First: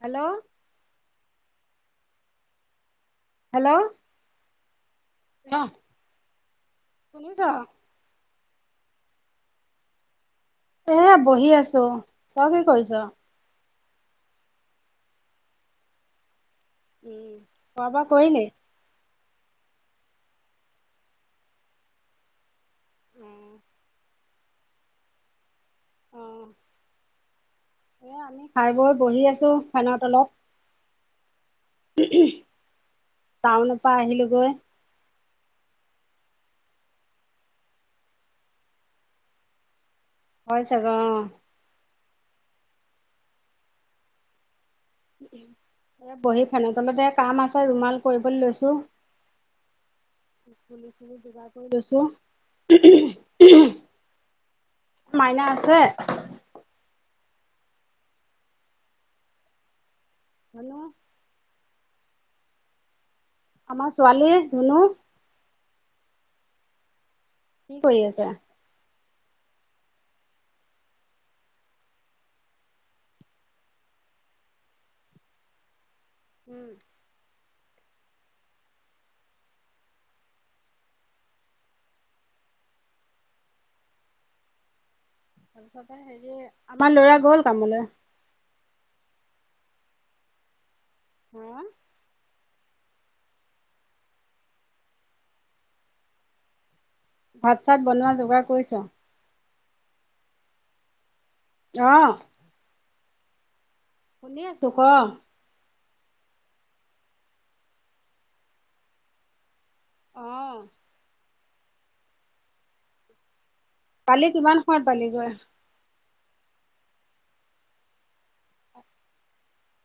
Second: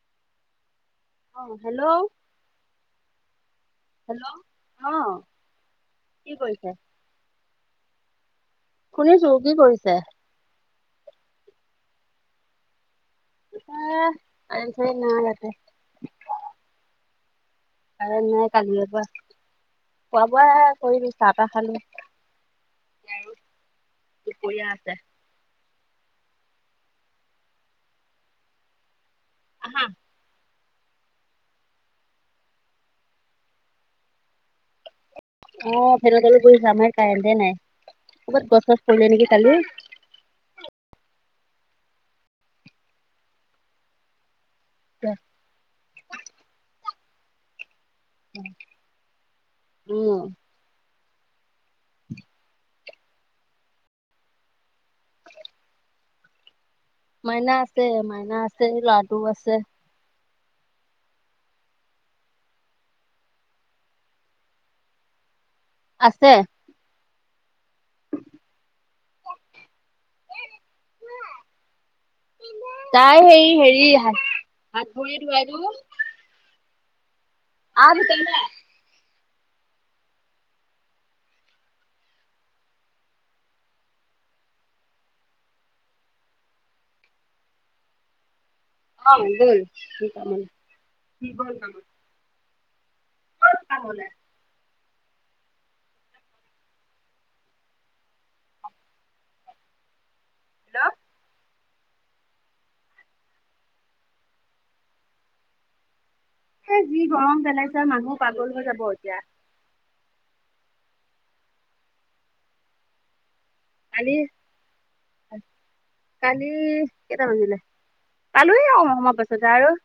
Hello অ hello hello hello অ ক কি কৰিছে? শুনিছ শুনিছো কি কৰিছে? এ বহি আছো তই কি কৰিছ? এ কাৰেন চাৰেন ইয়াতে উম খোৱা বোৱা কাৰেন কৰিলি? নাই কালি পৰা, খোৱা বোৱা কৰি চাহ তাহ খালো ইয়াৰো দুপৰীয়া আছে অ এ আমি খাই বৈ বহি আছো ফেনৰ তলত টাউনৰ পা আহিলোঁ গৈ। অ, ভেল [unintelligible] কাৰেণ্টে নাই ক'বাত গছ চছ পৰিলে নেকি কালি। হয় চাগে অ। [unintelligible] এ বহি ফেনৰ তলতে কাম আছে ৰুমাল কৰিবলৈ লৈছোঁ উম তুলি চুলি যোগাৰ কৰি লৈছোঁ মাইনা আছে? মাইনা আছে মাইনা আছে ল'ৰাটো আছে হেল্ল', আমাৰ ছোৱালীৰ ধুনু আছে। কি কৰি আছে? তাই হেই হেৰি হা - হাত ভৰি ধোৱাই দো উম, আ, গোটেই কেইটাই। [unintelligible] আমাৰ লৰা গ'ল কামলৈ। অ, গ'ল [unintelligible] [unintelligible] ভাত চাত বনোৱা যোগাৰ কৰিছ? হেল্ল', অ', শুনি আছো ক? এ যি গৰম পেলাইছে মানুহ পাগল হৈ যাব এতিয়া। অ', কালি কিমান সময়ত পালি গৈ? কালি কেইটা বাজিলে পালোৱেই অকমান সময়ৰ পাছতে আৰু।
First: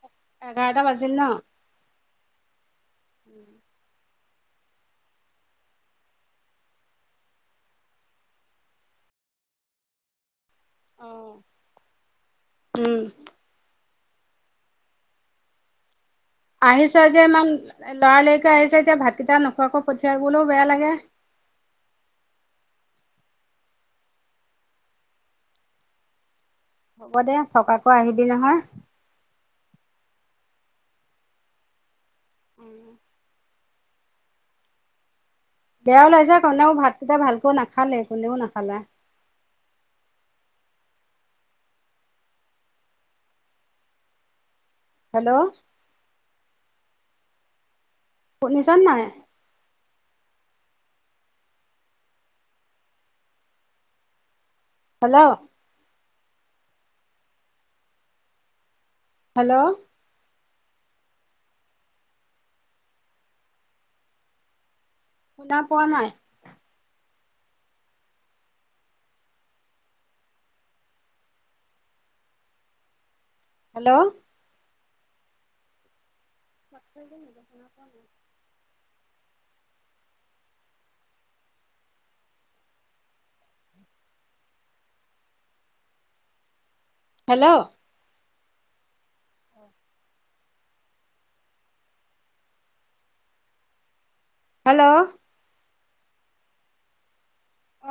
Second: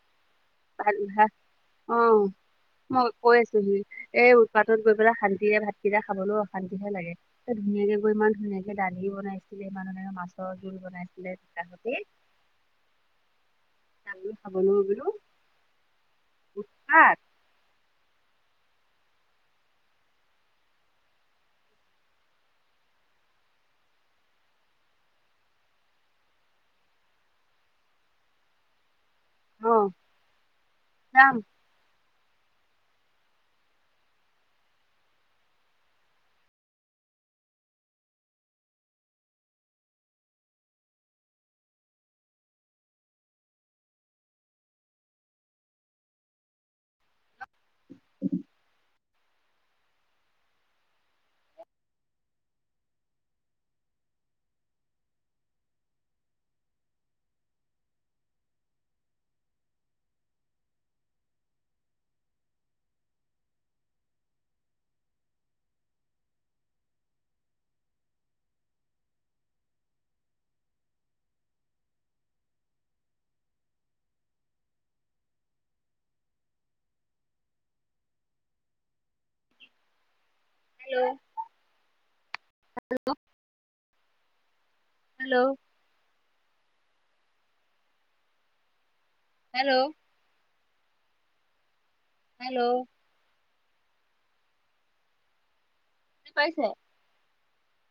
এঘাৰটা ভালো বাজিল ন ভা অহ, মই কৈ আছোঁ হি এই উৎপাতত গৈ পেলাই শান্তিৰে ভাতকেইটা খাবলৈও অশান্তিহে লাগে এ ধুনীয়াকে গৈ ইমান ধুনীয়াকে এইপিনে দালিও বনাইছিলে ইমান মাছৰ জোল অঁ বনাইছিলে তাহতি। উম। আমি খাবলৈ বুলো আহিছে যে ইমান লৰালৰিকে আহিছে এতিয়া ভাতকেইটা নোখোৱাকৈ পঠিয়াবলৈও বেয়া লাগে। হ'ব দে থকাকৈ আহিবি নহয়? অ, যাম। [inaudible] বেয়া ওলাই কনেও ভাতকেইটা ভালকৈ নাখালে কোনেও নাখালা। হেল্ল', [inaudible] শুনিছা নে নাই? হেল্ল', হেল্ল', শুনা পোৱা নাই? হেল্ল', [unintelligible] শুনা পোৱা নাই। Hello, hello, hello, hello, hello, hello, hello বুজি পাইছে,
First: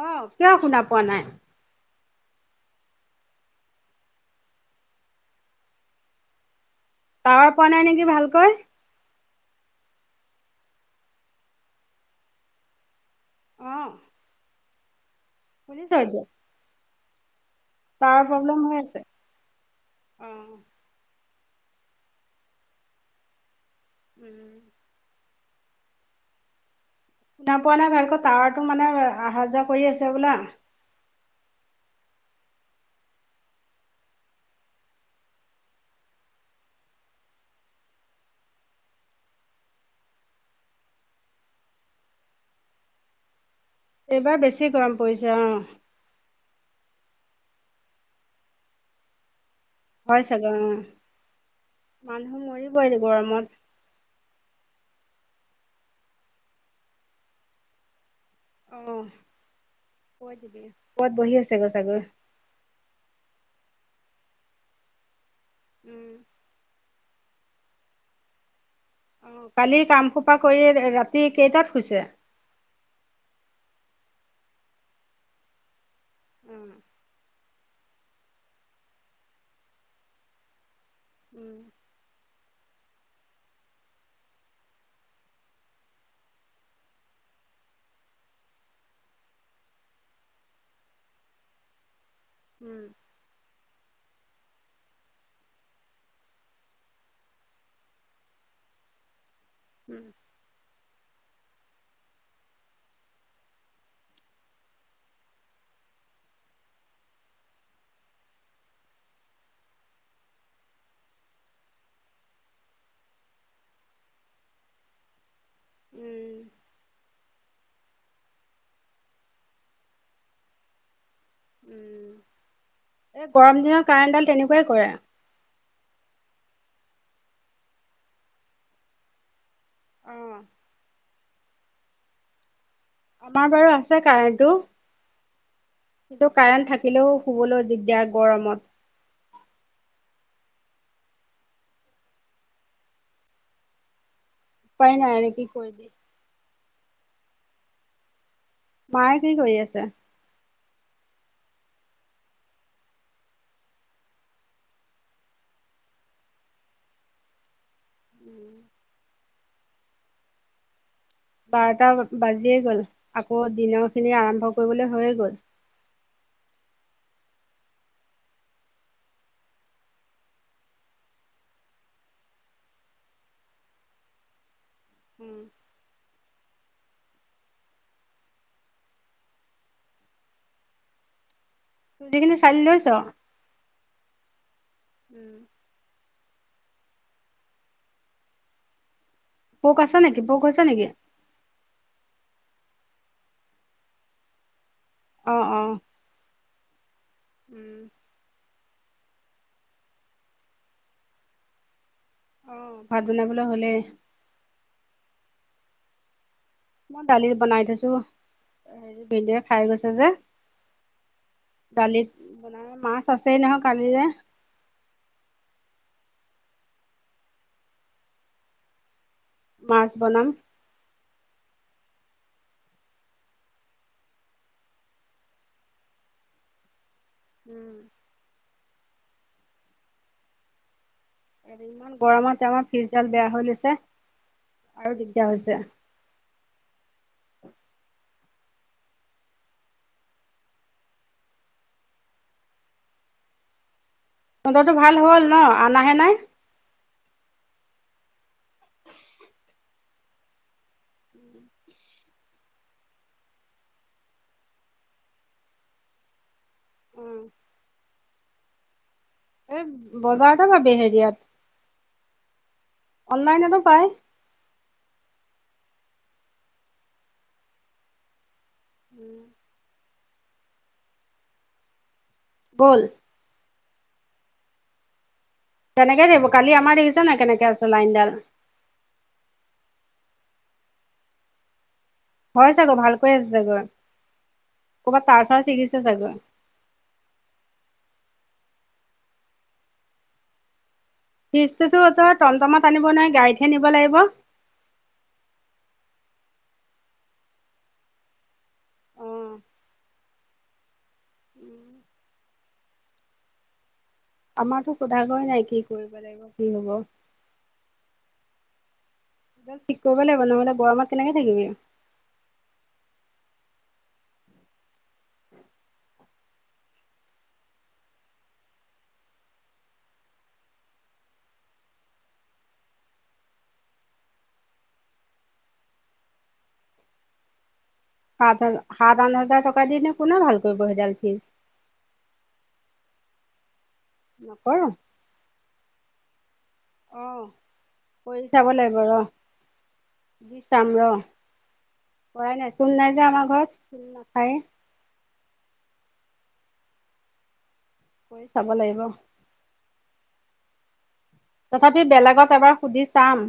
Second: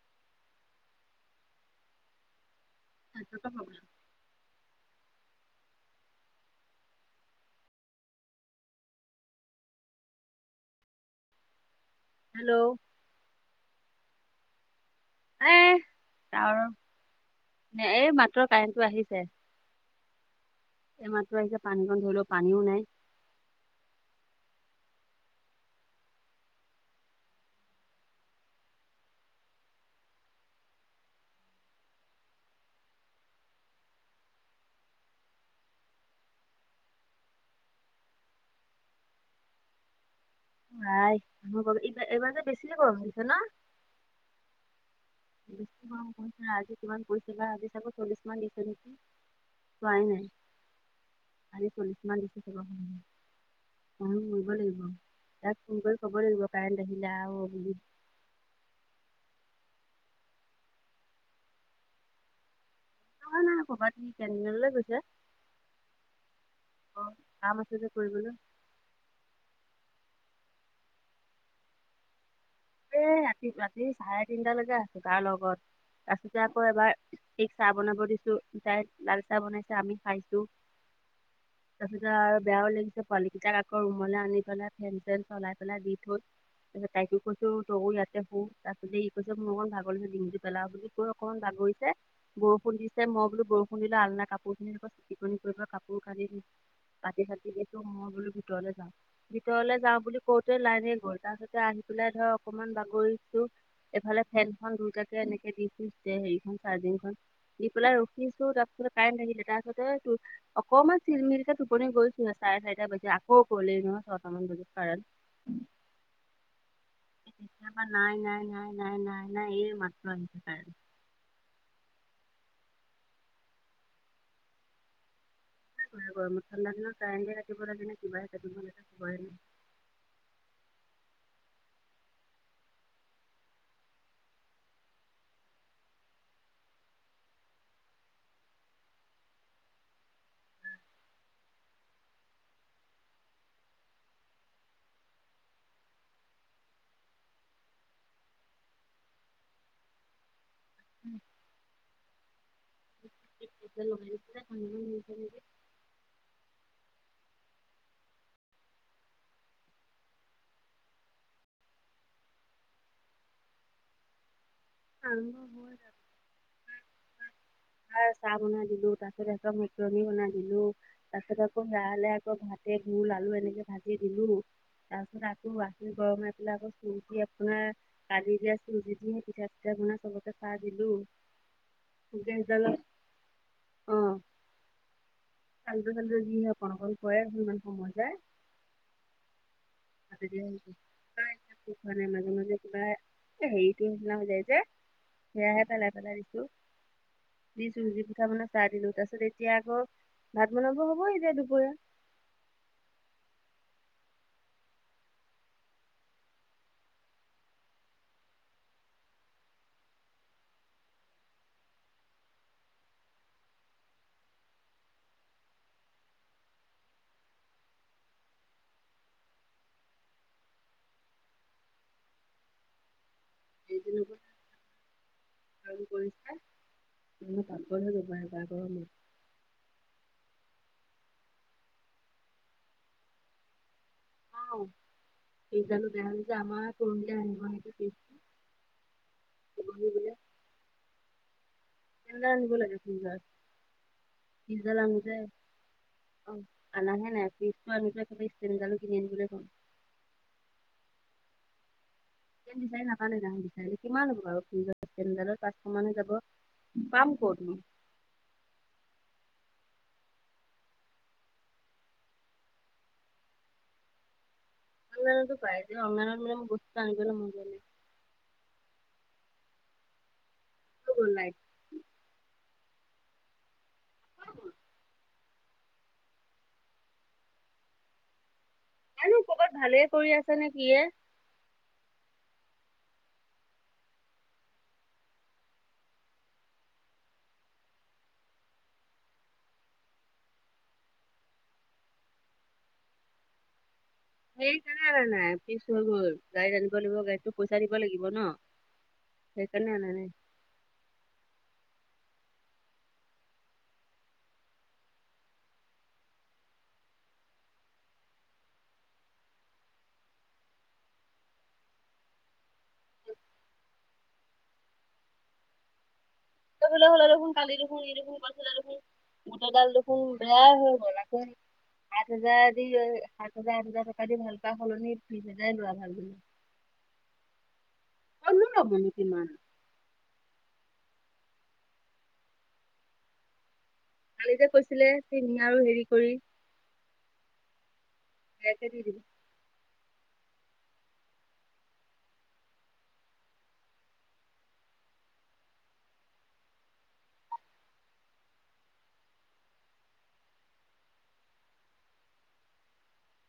অ, কিয় শুনা পোৱা নাই? ছাইত্তৰ পৰা প্ৰব্লেম [unintelligible] টাৱাৰ পোৱা নাই নেকি ভালকৈ। হেল্ল', অ', শুনিছ এতিয়া? আৰু এই মাত্ৰ কাৰেণ্টটো আহিছে। অ। এ মাত্ৰ আহিছে পানীকণ ধৰি লও, পানীও নাই। উম। শুনা পোৱা নাই ভালকৈ টাৱাৰটো মানে অহা যোৱা কৰি আছে বোলা। ভাই এমবাগ [unintelligible] এইবাৰ এইবাৰ যে বেছিকে গৰম হৈছে না। এইবাৰ বেছি গৰম। পৰিছে অ বেছি গৰম পৰিছে আজি কিমান পৰিছে বা আজি চাগৈ চলিছমান দিছে নেকি। চোৱাই হয় নাই, চাগে অ আজি চলিচমান মানুহ দিছে চাগৈ মৰিবই গৰমত মানুহ মৰিব লাগিব, ইয়াক ফোন কৰি কব লাগিব কাৰেণ্ট আহিলা আ অ বুলি। অ, কৈ দিবি ওপত বহি আছে গৈ চাগৈ। নহয় নাই কবাত সি কেন্টিন লৈ গৈছে উম। অ কাম আছে যে কৰিবলৈ। অ কালি কাম সোপা কৰি ৰাতি কেইটাত শুইছে? এই ৰাতি ৰাতি চাৰে তিনটালৈকে আছো কাৰ লগত, তাছোটিয়াকে আকৌ উম এবাৰ, কি চাহ বনাব দিছো তাই লাল চাহ বনাইছে আমি খাইছো উম তছিতা আৰু বেয়াও লাগি পোৱালী কেইটাৰ আকৌ ৰুমলে আনি পেলাই ফেন চেন চলাই পেলাই দি থৈ তাইকো কৈছো তইয়ো ইয়াতে শু তাৰপিছতে ই কৈছে মোৰ অকণ ভাগৰিছে ডিঙটো পেলাও বুলি কৈ অকনমান ভাগৰিছে বৰষুণ উম দিছে মই বোলো বৰষুণ দিলে আলনা কাপোৰখিনি ওপৰত চিটিকনি পৰিব কাপোৰ কানি পাতি ছাতি দিছোঁ মই বোলো ভিতৰলৈ যাওঁ ভিতৰলে যাওঁ উম বুলি কওতে লাইন গ'ল, তাৰপিছতে আহি পেলাই ধৰ অকমান বাগৰিছো। এইফালে ফেনখন দুইটাকে এনেকে দি ফুৰিছে সেৰিখন চাৰ্জিং খন। দি পেলাই ৰখিছো, তাৰপিছত কাৰেণ্ট আহিলে, তাৰপিছতে এই তুৰ অকমান চিলমিলকে টোপনি গৈছোহে, চাৰে চাৰিটা বাজি আকৌ গলেই নহয় ছয়টামান বজাত কাৰেণ্ট। [unintelligible] উম। এই তেতিয়া পা নাই নাই নাই নাই নাই নাই এই মাত্ৰ আহিছে কাৰেন্ট উম এই গৰম দিনৰ কাৰেণ্টডাল তেনেকুৱাই কৰে। এই গৰমত ঠাণ্ডাদিনত কাৰেণ্টে কাটিব লাগে, কিবাহে কাটিব লাগে হোৱাই নাই। অ। আমাৰ বাৰু আছে কাৰেন্টটো সেইটো কাৰেণ্ট থাকিলেও শুবলৈ দিগদাৰ গৰমত উপায় নাই আৰে কি কৰিবি মায়ে কি কৰি আছে? উম [unintelligible] উম বাৰটা বাজিয়ে গ'ল আকৌ দিনৰ খিনি আৰম্ভ কৰিবলৈ হৈয়ে গ'ল ভাল চাহ বনাই দিলো তাৰ পিছত সিহঁতক মেকুৰণী বনাই দিলো তাৰ পিছত আকৌ হেয়ালে আকৌ ভাতে ঘিওল আলু এনেকে ভাজি দিলো। তাৰপিছত উম। আকৌ গাখীৰ গৰম হৈ পেলাই আকৌ চুজি আপোনাৰ কালি গেছ [unintelligible] দিহে পিঠা এতিয়া গুনা চবকে চাহ দিলো, খ যিখিনি চালি লৈছ? গেছডালত অ। ওম। আল্টু ফাল্টু যিহে কৰকন কৰে মো ইমান সময় যায় পোক আছে নেকি পোক হৈছে নেকি? কিবা এটা পোখৰে মাজে মাজে কিবা হেৰিতটো নিচিনা হৈ যায় যে অ', সেয়াহে অ'। পেলাই পেলাই দিছো, উম। দিছো যি পিঠা বনাই। চাহ দিলো, তাৰপিছত এতিয়া আকৌ ভাত বনাব হ'ব এতিয়া দুপৰীয়া। অ ভাত বনাবলৈ হ'লে। মই দালি বনাই থৈছো, হেৰি ভিন্দয়ে খাই গৈছে যে। দালিত বনাই মাছ আছেই নহয় কালিৰে। মাছ বনাম। [unintelligible] কাম কৰিছে [unintelligible] উম। পাকঘৰ হৈ যাবাৰগৰমত। ইমান গৰমত আমাৰ ফিজডাল বেয়া হৈ লৈছে। আহ, আৰু দিগদাৰ হৈছে। ফ্ৰিজদালো জ আমাৰ পৰহীলে আনিব নেকি ফিছটো, দিবহি বোলে। এৱালে আনিব লাগে চোন [unintelligible] মটৰটো ভাল হ'ল ন, অনাহে নাই? অ আনাহে নাই। ফিজটো আনোতে একেবাই ষ্টেনডালো কিনি আনিবলৈ কম। উম [unintelligible] বিচাৰি নাপানে জা বিচাৰিলে কিমান হব বাৰু ফিজৰ ইছটেনডালত, পাঁচশ মানে যাব। পাম অ', ক'তনো। এই বজাৰতে পাবি হেৰিয়াত, অনলাইনতো পায়। অনলাইনটো পাই। কিন্তু অনলাইন মানে মোৰ বস্তুটো আনিবলৈ মন যোৱা নাই। উম। টো গ'ল লাইট। বল। হ। [unintelligible] কেনেকে দিব, কালি আমাৰ দেখিছে নাই কেনেকে আছে লাইনডাল। জানো ক'বাত ভালে কৰি আছে নে কিয়ে। হয় চাগৈ, ভালকৈ আছে চাগৈ, ক'ৰবাত তাৰ চাৰ ছিগিছে চাগৈ। ফিজটোতোতই টমটমত আনিব নোৱাৰি, গাড়ীতহে নিব লাগিব? সেইটোকাৰণে। ফ্ৰিজ হৈ গল, গাড়ীত আনিব লাগিব গাড়ীতো পইচা দিব লাগিব ন। অ সেই কানে আনা নাই। উম আমাৰতো সোধাগৈ নাই কি কৰিব লাগিব, কি হব। ঠিক কৰিব লাগিব, নহ'লে গৰমত কেনেকে থাকিবি। হলে হ'লে দেখোন কালি দেখোন, ই দেখোন, কৰিছিলে দেখোন। গোটেই ডাল দেখোন বেয়াই হৈ গ'ল। আকৌ সাত হাজাৰ দি, সাত হাজাৰ আঠ হাজাৰ টকা দি ভাল পোৱা সলনি বিছ হাজাৰ লোৱা ভাল বুলো। [inaudible] সাত হ ল'বনো সাত-আঠ কিমান হাজাৰ টকা দি নে কোনে ভাল কৰিব সেইডাল ফিজ। কালি জে নকৰ কৈছিলে তিনি আৰু হেৰি কৰি। অঁ কৰি চাব সেয়াকে লাগিব দি দিব ৰহ', যি চাম ৰহ'। কৰাই নায় চুন নাই যে আমাৰ ঘৰত চুন নাখাই। কৰি চাব লাগিব। তথাপি বেলেগত এবাৰ সুধি চাম।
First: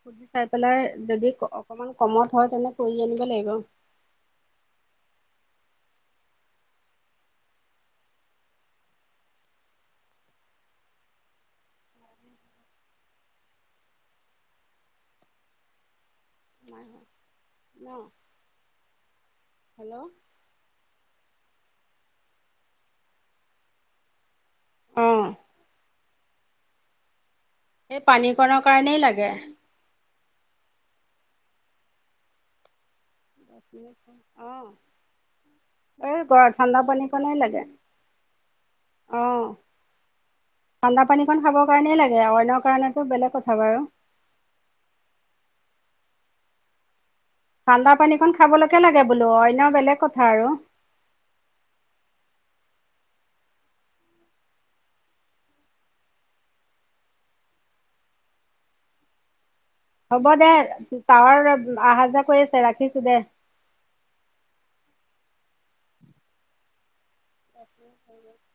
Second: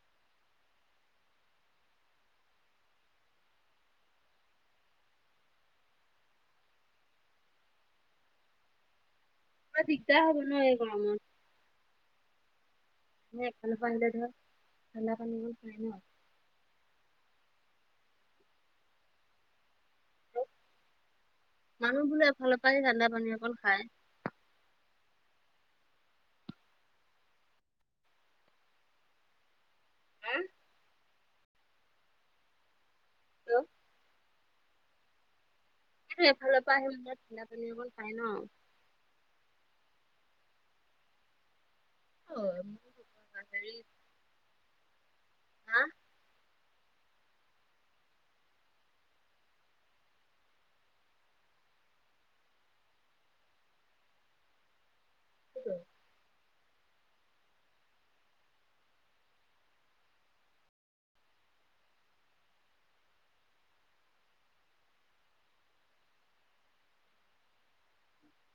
সুধি চাই পেলাই যদি অকমান কমত হয়, তেনে কৰি আনিব লাগিব। অ' দিগদাৰ হ'ব ন' এই গৰমত। এনেই এই ফালৰ পৰা আহিলে ধৰ ঠাণ্ডা পানী খাই ন' হয় ন'। হেল্ল'। মানুহ বোনে এফালৰ পৰা আহি ঠাণ্ডা পানী অকন খায়। অঁ। এই পানী কণৰ কাৰণেই লাগে। হা ত' অ' এই এইটো গৰমত এফালৰ পৰা ঠাণ্ডা আহি মানুহে পানীকনেই ঠাণ্ডা লাগে। পানী অকণ খায় ন অ' ঠাণ্ডা পানীকন খাব কাৰণেই লাগে অ অইনৰ কাৰণে টো বেলেগ কথা হেৰি বাৰু। হা। ঠাণ্ডা পানীকন খাবলৈকে লাগে বোলো [unintelligible] বেলেগ কথা আৰু। [inaudible] [unintelligible] হ'ব দে তাৱাৰ অহা যোৱা কৰি আছে, ৰাখিছোঁ দে। [inaudible] [unintelligible]